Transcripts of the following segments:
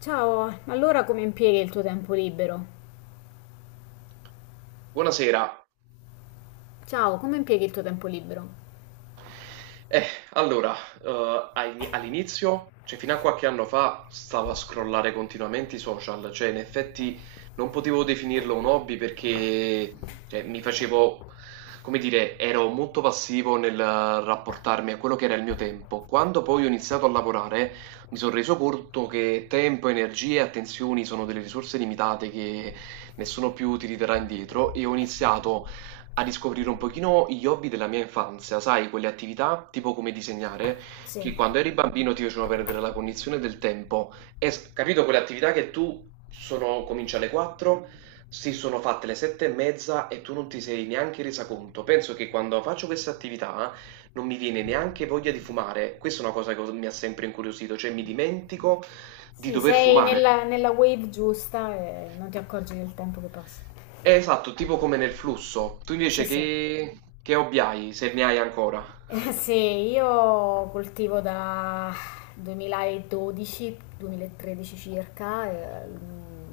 Ciao, allora come impieghi il tuo tempo libero? Buonasera. Ciao, come impieghi il tuo tempo libero? Eh, allora, ai all'inizio, cioè fino a qualche anno fa, stavo a scrollare continuamente i social, cioè in effetti non potevo definirlo un hobby perché cioè, mi facevo, come dire, ero molto passivo nel rapportarmi a quello che era il mio tempo. Quando poi ho iniziato a lavorare mi sono reso conto che tempo, energie e attenzioni sono delle risorse limitate che nessuno più ti ridarà indietro e ho iniziato a riscoprire un pochino gli hobby della mia infanzia, sai, quelle attività tipo come disegnare, Sì, che quando eri bambino ti facevano perdere la cognizione del tempo. E, capito, quelle attività che tu sono, cominci alle 4, si sono fatte le 7 e mezza e tu non ti sei neanche resa conto. Penso che quando faccio queste attività non mi viene neanche voglia di fumare. Questa è una cosa che mi ha sempre incuriosito, cioè mi dimentico di sì, dover sei fumare. nella wave giusta e non ti accorgi del tempo che passa. Esatto, tipo come nel flusso. Tu Sì, invece sì. che hobby hai, se ne hai ancora? Sì, io coltivo da 2012-2013 circa,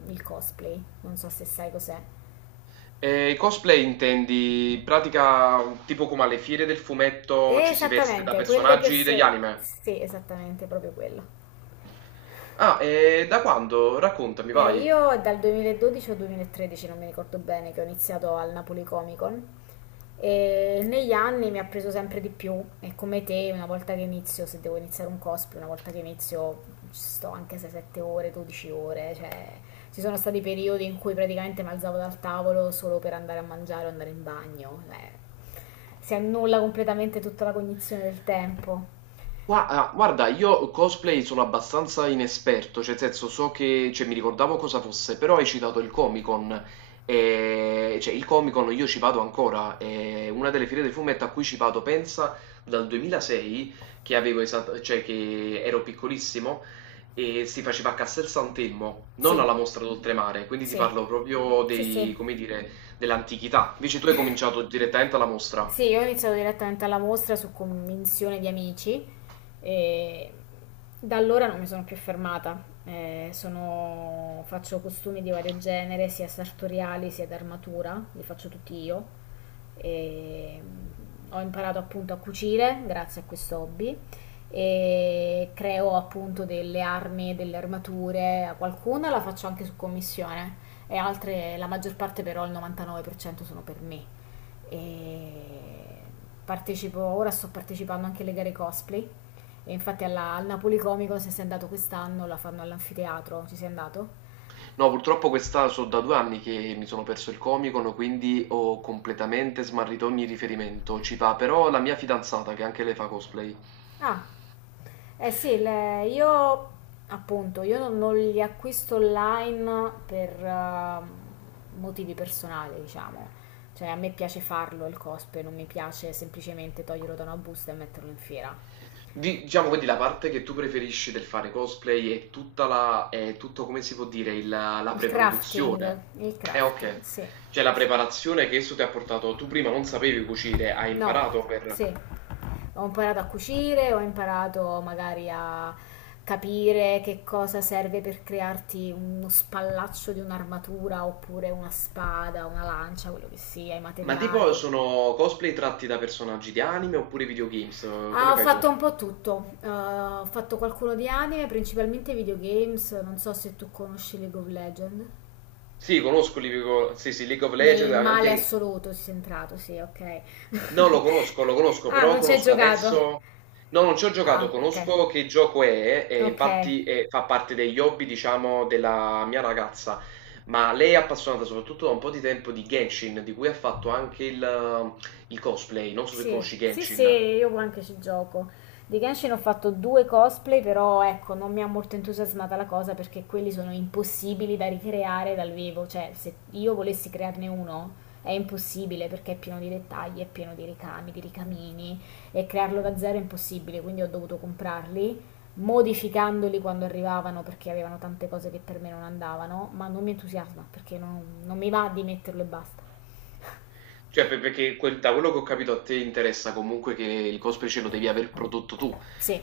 il cosplay, non so se sai cos'è. E i cosplay intendi, in pratica, tipo come alle fiere del fumetto ci si veste da Esattamente, quelle personaggi degli persone... anime? Sì, esattamente, proprio quello. Ah, e da quando? Raccontami, vai. Io è dal 2012 o 2013, non mi ricordo bene, che ho iniziato al Napoli Comic Con e negli anni mi ha preso sempre di più e come te, una volta che inizio, se devo iniziare un cosplay, una volta che inizio ci sto anche se 7 ore, 12 ore, cioè ci sono stati periodi in cui praticamente mi alzavo dal tavolo solo per andare a mangiare o andare in bagno, si annulla completamente tutta la cognizione del tempo. Guarda, io cosplay sono abbastanza inesperto, cioè, nel senso, so che, cioè, mi ricordavo cosa fosse, però hai citato il Comic-Con, e, cioè, il Comic-Con io ci vado ancora, è una delle fiere del fumetto a cui ci vado, pensa, dal 2006, che avevo cioè, che ero piccolissimo, e si faceva a Castel Sant'Elmo, non alla Sì, Mostra d'Oltremare, quindi ti sì, parlo proprio sì, dei, sì. come dire, dell'antichità, invece tu hai cominciato direttamente alla mostra. Sì, io ho iniziato direttamente alla mostra su convinzione di amici e da allora non mi sono più fermata. Sono- faccio costumi di vario genere, sia sartoriali sia d'armatura, li faccio tutti io. E, ho imparato appunto a cucire grazie a questo hobby e creo appunto delle armi, delle armature, a qualcuna la faccio anche su commissione e altre, la maggior parte però il 99% sono per me e partecipo, ora sto partecipando anche alle gare cosplay e infatti al Napoli Comico se sei andato quest'anno la fanno all'anfiteatro, ci sei andato? No, purtroppo questa so da 2 anni che mi sono perso il Comic-Con, quindi ho completamente smarrito ogni riferimento. Ci va però la mia fidanzata, che anche lei fa cosplay. Ah, eh sì, le- io appunto, io non li acquisto online per motivi personali, diciamo. Cioè, a me piace farlo il cosplay, non mi piace semplicemente toglierlo da una busta e metterlo in fiera. Diciamo quindi la parte che tu preferisci del fare cosplay è tutta è tutto come si può dire, la preproduzione. Il crafting, Ok. sì. Cioè la Sì. preparazione che esso ti ha portato, tu prima non sapevi cucire, hai No, imparato per... sì. Ho imparato a cucire, ho imparato magari a capire che cosa serve per crearti uno spallaccio di un'armatura oppure una spada, una lancia, quello che sia, i Ma tipo materiali. sono cosplay tratti da personaggi di anime oppure videogames? Ah, Come ho fai tu? fatto un po' tutto. Ho fatto qualcuno di anime, principalmente videogames. Non so se tu conosci League of Legends. Sì, conosco sì, sì, League of Legends, Nel male anche... assoluto si è entrato, sì, ok. No, lo conosco, Ah, però non ci hai conosco giocato. adesso... No, non ci ho giocato, Ah, ok. conosco che gioco è, e Ok. infatti fa parte degli hobby, diciamo, della mia ragazza, ma lei è appassionata soprattutto da un po' di tempo di Genshin, di cui ha fatto anche il cosplay, non so se Sì, conosci sì, sì, Genshin. io anche ci gioco. Di Genshin ho fatto due cosplay, però ecco, non mi ha molto entusiasmata la cosa perché quelli sono impossibili da ricreare dal vivo. Cioè, se io volessi crearne uno è impossibile perché è pieno di dettagli, è pieno di ricami, di ricamini e crearlo da zero è impossibile, quindi ho dovuto comprarli. Modificandoli quando arrivavano perché avevano tante cose che per me non andavano, ma non mi entusiasma perché non mi va di metterlo e basta. Cioè, perché da quello che ho capito a te interessa comunque che il cosplay ce lo devi aver prodotto tu. Sì,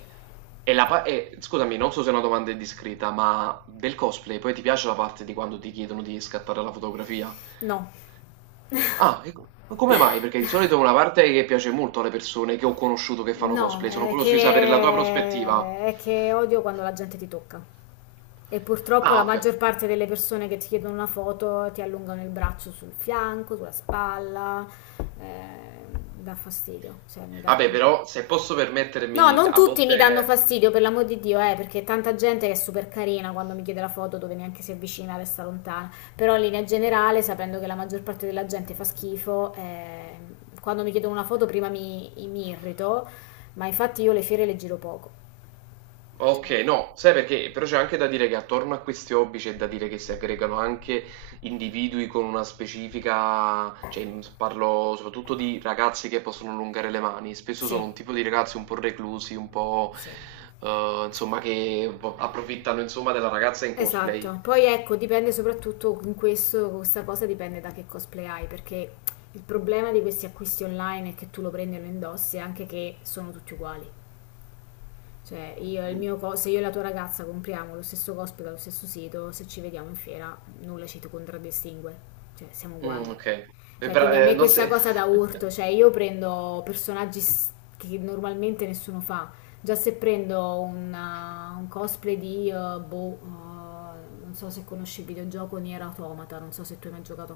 E scusami, non so se è una domanda indiscreta, ma del cosplay poi ti piace la parte di quando ti chiedono di scattare la fotografia? no. Ah, e ma come mai? Perché di solito è una parte che piace molto alle persone che ho conosciuto che fanno No, cosplay, sono curioso di sapere la tua prospettiva. È che odio quando la gente ti tocca. E purtroppo Ah, la ok. maggior parte delle persone che ti chiedono una foto ti allungano il braccio sul fianco, sulla spalla, eh, dà fastidio, cioè mi dà. Vabbè, però se posso No, permettermi, non a tutti mi danno volte... fastidio, per l'amor di Dio, perché tanta gente che è super carina quando mi chiede la foto dove neanche si avvicina, resta lontana. Però in linea generale, sapendo che la maggior parte della gente fa schifo, quando mi chiedono una foto prima mi irrito, ma infatti io le fiere le giro poco. Ok, Ok. no, sai perché? Però c'è anche da dire che attorno a questi hobby c'è da dire che si aggregano anche individui con una specifica, cioè parlo soprattutto di ragazzi che possono allungare le mani, spesso sono Sì, un tipo di ragazzi un po' reclusi, un po' sì, insomma che un po' approfittano insomma della ragazza in cosplay. esatto. Poi ecco, dipende soprattutto in questa cosa dipende da che cosplay hai, perché il problema di questi acquisti online è che tu lo prendi e lo indossi, anche che sono tutti uguali. Cioè, io e il Mm, mio co- se io e la tua ragazza compriamo lo stesso cosplay dallo stesso sito, se ci vediamo in fiera, nulla ci contraddistingue. Cioè, siamo uguali. mm, ok. E Cioè, quindi a me non questa se... cosa da urto, cioè io prendo personaggi s- che normalmente nessuno fa. Già se prendo una- un cosplay di boh, non so se conosci il videogioco Nier Automata, non so se tu hai mai giocato a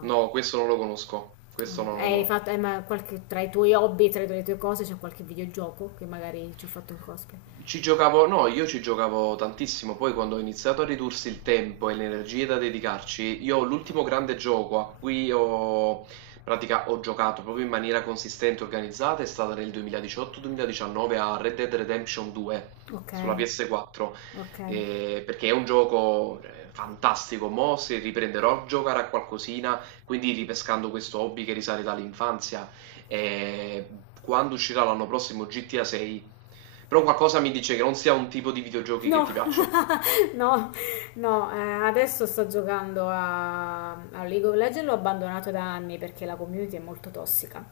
No, questo non lo conosco, questo no, no, Hai no. fatto, hai mai- qualche, tra i tuoi hobby, tra le tue cose c'è qualche videogioco che magari ci ho fatto il cosplay. Ci giocavo no, io ci giocavo tantissimo, poi quando ho iniziato a ridursi il tempo e le energie da dedicarci, io l'ultimo grande gioco a cui ho, in pratica, ho giocato proprio in maniera consistente e organizzata è stata nel 2018-2019 a Red Dead Redemption 2 Ok. sulla PS4, Ok. Perché è un gioco fantastico, mo se riprenderò a giocare a qualcosina, quindi ripescando questo hobby che risale dall'infanzia e quando uscirà l'anno prossimo GTA 6, però qualcosa mi dice che non sia un tipo di videogiochi che No, ti piacciono. no, no, adesso sto giocando a League of Legends, l'ho abbandonato da anni perché la community è molto tossica.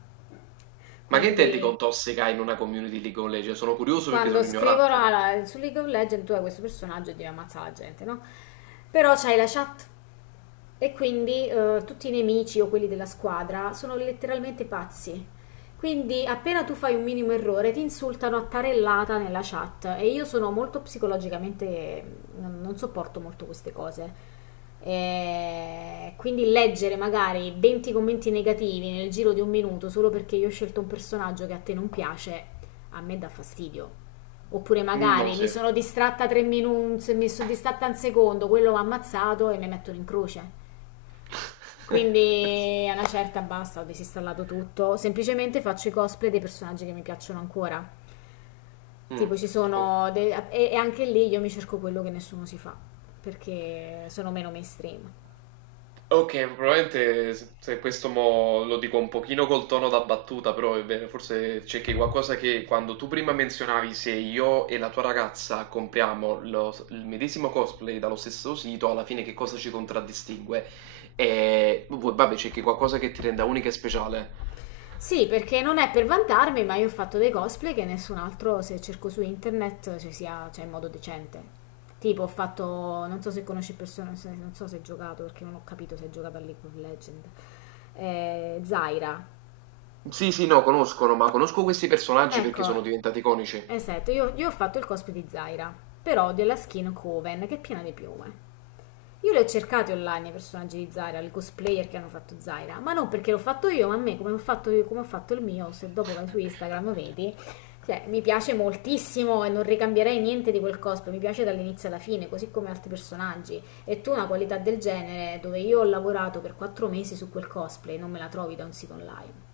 Ma che intendi con Quindi tossica in una community League of Legends? Sono curioso perché quando sono scrivono ignorante. alla- su League of Legends tu hai questo personaggio e devi ammazzare la gente, no? Però c'hai la chat. E quindi tutti i nemici o quelli della squadra sono letteralmente pazzi. Quindi appena tu fai un minimo errore ti insultano a tarellata nella chat e io sono molto psicologicamente, non sopporto molto queste cose. E quindi leggere magari 20 commenti negativi nel giro di un minuto solo perché io ho scelto un personaggio che a te non piace, a me dà fastidio. Oppure Mm, no, magari mi sì. sono distratta tre minuti, mi sono distratta un secondo, quello mi ha ammazzato e mi mettono in croce. Quindi a una certa basta, ho disinstallato tutto, semplicemente faccio i cosplay dei personaggi che mi piacciono ancora. Mm, Tipo ci ok. sono de- e anche lì io mi cerco quello che nessuno si fa, perché sono meno mainstream. Ok, probabilmente se questo mo lo dico un pochino col tono da battuta, però è vero, forse c'è che qualcosa che quando tu prima menzionavi se io e la tua ragazza compriamo il medesimo cosplay dallo stesso sito, alla fine che cosa ci contraddistingue? E vabbè, c'è che qualcosa che ti renda unica e speciale. Sì, perché non è per vantarmi, ma io ho fatto dei cosplay che nessun altro, se cerco su internet, ci sia, cioè in modo decente. Tipo ho fatto, non so se conosci persone, se- non so se hai giocato, perché non ho capito se hai giocato a League of Legends. Zaira. Sì, sì, no, conoscono, ma conosco questi personaggi perché sono Ecco, diventati iconici. esatto, io ho fatto il cosplay di Zaira, però della skin Coven, che è piena di piume. Io le ho cercate online i personaggi di Zaira, i cosplayer che hanno fatto Zaira, ma non perché l'ho fatto io, ma a me come ho fatto, come ho fatto il mio, se dopo vai su Instagram vedi, cioè, mi piace moltissimo e non ricambierei niente di quel cosplay, mi piace dall'inizio alla fine, così come altri personaggi. E tu una qualità del genere, dove io ho lavorato per 4 mesi su quel cosplay, non me la trovi da un sito online.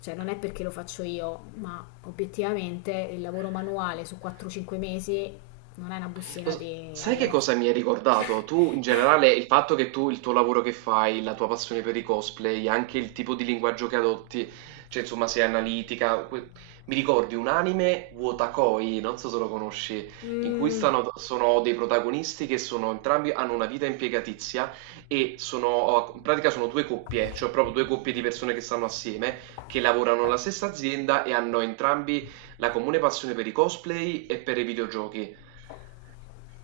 Cioè non è perché lo faccio io, ma obiettivamente il lavoro manuale su 4-5 mesi non è una Lo bustina di sai che AliEx. cosa mi hai ricordato? Tu, in generale, il fatto che tu, il tuo lavoro che fai, la tua passione per i cosplay, anche il tipo di linguaggio che adotti, cioè insomma sei analitica, mi ricordi un anime, Wotakoi, non so se lo conosci, in cui Mm, stanno, sono dei protagonisti che sono entrambi, hanno una vita impiegatizia e sono, in pratica sono due coppie, cioè proprio due coppie di persone che stanno assieme, che lavorano nella stessa azienda e hanno entrambi la comune passione per i cosplay e per i videogiochi.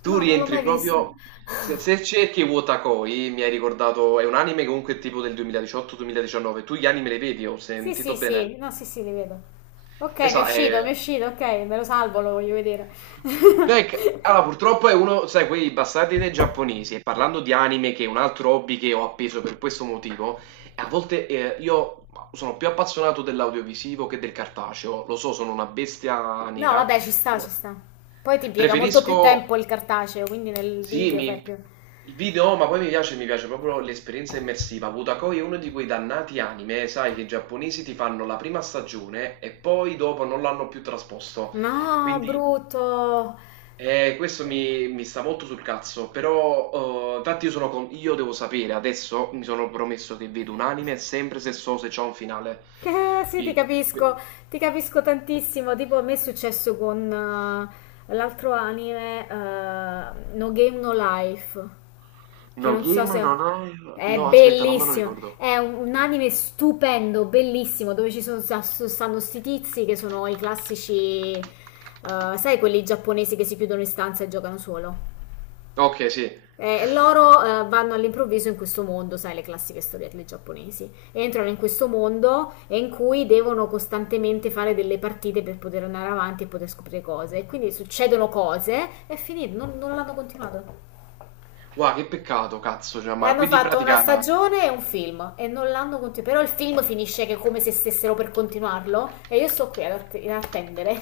Tu No, non l'ho rientri mai visto. proprio. Se cerchi Wotakoi, mi hai ricordato, è un anime comunque tipo del 2018-2019. Tu gli anime li vedi, ho Sì, sì, sentito bene. sì, no, sì, sì, li vedo. Ok, Esatto, mi è uscito, ok, me lo salvo, lo voglio vedere. no, allora, purtroppo è uno, sai, quei bastardi dei giapponesi. E parlando di anime, che è un altro hobby che ho appeso per questo motivo, a volte io sono più appassionato dell'audiovisivo che del cartaceo. Lo so, sono una bestia No, nera. vabbè, ci sta, Però ci sta. Poi ti impiega molto preferisco. più tempo il cartaceo, quindi nel Sì, video fai più... il video, ma poi mi piace proprio l'esperienza immersiva. Wutakoi è uno di quei dannati anime, sai, che i giapponesi ti fanno la prima stagione e poi dopo non l'hanno più trasposto. No, Quindi brutto! Questo mi sta molto sul cazzo, però infatti io, io devo sapere, adesso mi sono promesso che vedo un anime sempre se so se c'è un finale. Sì, Chi- que- ti capisco tantissimo. Tipo, a me è successo con l'altro anime, No Game No Life, che No, non so Game, no, se... no, È no, aspetta, non me lo bellissimo, ricordo. è un anime stupendo, bellissimo, dove ci sono, sta- stanno sti tizi che sono i classici, sai, quelli giapponesi che si chiudono in stanza e giocano solo. Ok, sì. E loro vanno all'improvviso in questo mondo, sai, le classiche storielle giapponesi. Entrano in questo mondo in cui devono costantemente fare delle partite per poter andare avanti e poter scoprire cose. E quindi succedono cose e finito, non l'hanno continuato. Wow, che peccato, cazzo, cioè, E ma hanno quindi in fatto una pratica... stagione e un film e non l'hanno continuato. Però il film finisce che è come se stessero per continuarlo e io sto qui ad, att- ad attendere.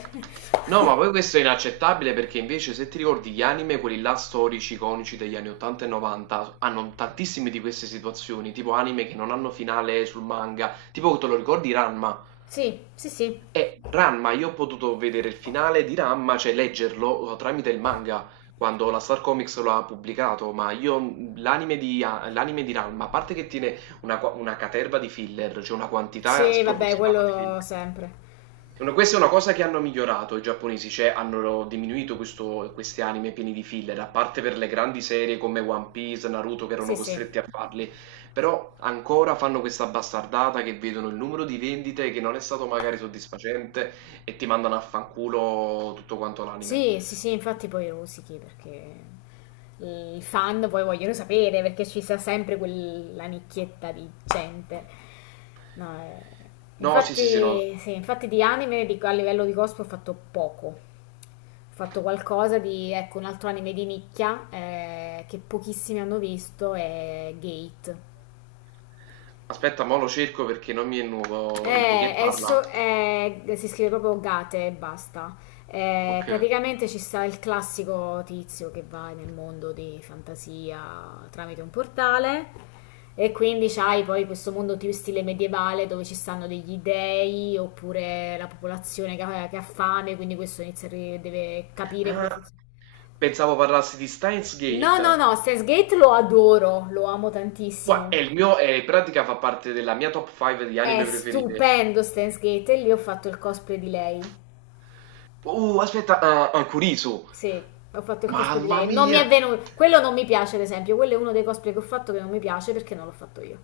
No, ma poi questo è inaccettabile perché invece se ti ricordi gli anime, quelli là storici, iconici degli anni 80 e 90, hanno tantissime di queste situazioni, tipo anime che non hanno finale sul manga, tipo te lo ricordi Ranma? Sì, sì, sì. E Ranma, io ho potuto vedere il finale di Ranma, cioè leggerlo tramite il manga, quando la Star Comics lo ha pubblicato, ma io l'anime di, l'anime di Ranma, a parte che tiene una, una caterva di filler, cioè una quantità Sì, vabbè, spropositata di quello filler. sempre. Questa è una cosa che hanno migliorato i giapponesi, cioè hanno diminuito questi anime pieni di filler, a parte per le grandi serie come One Piece, Naruto che Sì, erano sì. costretti a farli, però ancora fanno questa bastardata che vedono il numero di vendite che non è stato magari soddisfacente e ti mandano a fanculo tutto quanto l'anime. Sì, sì, sì, infatti poi rosichi perché i fan poi vogliono sapere perché ci sta sempre quella nicchietta di gente. No, No, sì, sì, sì, no. infatti, sì, infatti di anime di- a livello di cosplay ho fatto poco. Ho fatto qualcosa di, ecco, un altro anime di nicchia che pochissimi hanno visto è Gate. Aspetta, mo lo cerco perché non mi è nuovo di che parla. Esso è- si scrive proprio Gate e basta. Ok. Praticamente ci sta il classico tizio che va nel mondo di fantasia tramite un portale e quindi c'hai poi questo mondo più stile medievale dove ci stanno degli dei oppure la popolazione che ha fame, quindi questo inizia a ri- deve capire come Ah, funziona. pensavo parlassi di Steins No, no, Gate. no, Steins Gate lo adoro, lo amo Gua è tantissimo. il mio in pratica fa parte della mia top 5 di È anime preferite. stupendo Steins Gate e lì ho fatto il cosplay di lei. Aspetta, ah, ah, Kurisu. Sì, ho fatto il cosplay di Mamma lei. Non mi mia! è venuto. Quello non mi piace, ad esempio. Quello è uno dei cosplay che ho fatto che non mi piace perché non l'ho fatto io.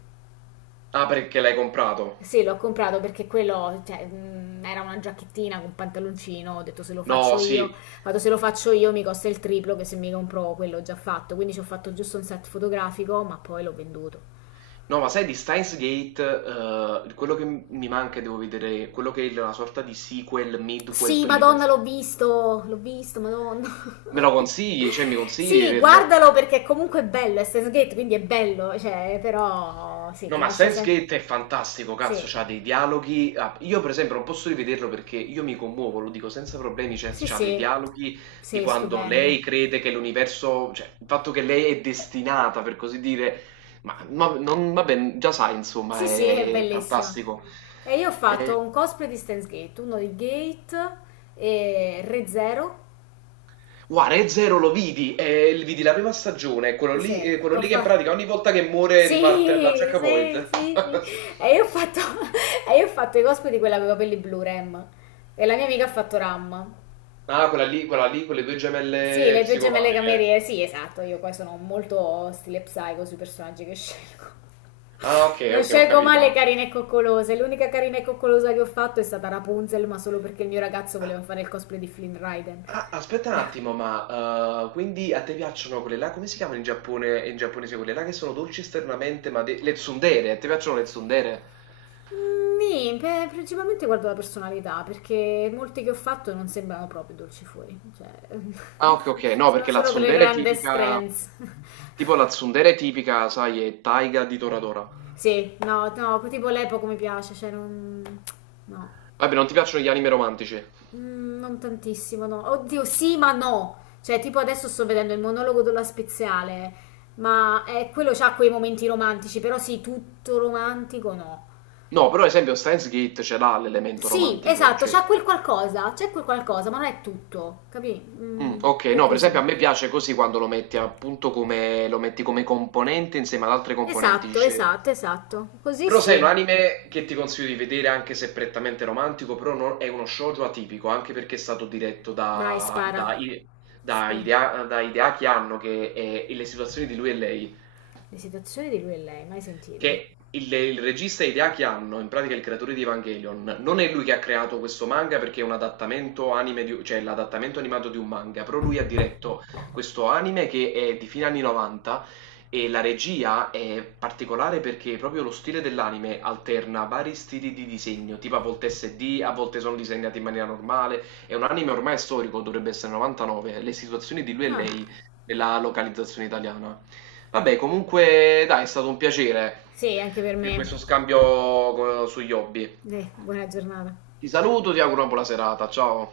Ah, perché l'hai comprato? Sì, l'ho comprato perché quello, cioè, era una giacchettina con pantaloncino. Ho detto se lo No, faccio io, sì. vado se lo faccio io mi costa il triplo che se mi compro quello già fatto. Quindi ci ho fatto giusto un set fotografico, ma poi l'ho venduto. No, ma sai di Steins Gate, quello che mi manca, e devo vedere, quello che è una sorta di sequel, midquel, Sì, Madonna, prequel. L'ho visto, Madonna. Me lo consigli? Cioè, mi consigli di Sì, vederlo? guardalo perché comunque è bello, è Steins Gate, quindi è bello, cioè, però sì, No, ti ma lascia sempre... Sense8 è fantastico, cazzo, Sì, c'ha dei dialoghi. Ah, io, per esempio, non posso rivederlo perché io mi commuovo, lo dico senza problemi. Cioè, sì, c'ha dei sì, dialoghi di sì, quando stupendi. lei crede che l'universo, cioè, il fatto che lei è destinata, per così dire, ma non, vabbè, già sai, insomma, Sì, sì, è è bellissimo. fantastico. E io ho fatto Eh, un cosplay di Steins Gate, uno di Gate e Re Zero. guarda, Re Zero lo vidi, vidi la prima stagione, Sì, quello ho lì che in fatto... pratica ogni volta che muore riparte da Sì, sì, checkpoint. sì, sì. E io ho fatto, e io ho fatto i cosplay di quella con i capelli blu, Rem. E la mia amica ha fatto Ram. Ah, quella lì con le due Sì, gemelle le due gemelle psicopatiche. cameriere, sì, esatto, io poi sono molto stile psycho sui personaggi che scelgo. Ah, ok, Non ok, ho scelgo mai capito. le carine e coccolose, l'unica carina e coccolosa che ho fatto è stata Rapunzel, ma solo perché il mio ragazzo Ah, voleva fare il cosplay di Flynn Raiden. ah, aspetta un attimo, ma quindi a te piacciono quelle là? Come si chiamano in Giappone, in giapponese quelle là che sono dolci esternamente, ma le tsundere? A te piacciono le tsundere? Beh, principalmente guardo la personalità, perché molti che ho fatto non sembrano proprio dolci fuori, cioè, Ah, ok, ok, no, sono perché la solo quelle tsundere è grandi tipica, strengths. tipo la tsundere è tipica, sai, è Taiga di Toradora. Sì, no, no, tipo l'epoca mi piace, cioè non... No, Vabbè, non ti piacciono gli anime romantici? Non tantissimo, no. Oddio, sì, ma no. Cioè, tipo adesso sto vedendo il monologo della Speziale, ma quello c'ha quei momenti romantici, però sì, tutto romantico no. No, però ad esempio Steins Gate ce l'ha l'elemento Sì, romantico, esatto, cioè... c'ha quel qualcosa, c'è quel qualcosa, ma non è tutto, capì? Mm, ok, Più è no, per così. esempio a me piace così quando lo metti appunto come, lo metti come componente insieme ad altre componenti. Esatto, esatto, esatto. Così Però sai, un sì. anime che ti consiglio di vedere anche se è prettamente romantico, però è uno shoujo atipico, anche perché è stato diretto Dai, da, spara. da, I- da Spara. Hidea- da Hideaki Anno, che e le situazioni di lui e lei. Le situazioni di lui e lei, mai sentito? Che il regista Hideaki Anno, in pratica il creatore di Evangelion, non è lui che ha creato questo manga perché è un adattamento anime cioè l'adattamento animato di un manga, però lui ha diretto questo anime che è di fine anni 90 e la regia è particolare perché proprio lo stile dell'anime alterna vari stili di disegno, tipo a volte SD, a volte sono disegnati in maniera normale, è un anime ormai storico, dovrebbe essere 99, le situazioni di lui e Ah, lei nella localizzazione italiana. Vabbè, comunque, dai, è stato un piacere. sì, anche per Cioè, me. questo scambio sugli hobby. Buona giornata. Ti saluto, ti auguro una buona serata. Ciao.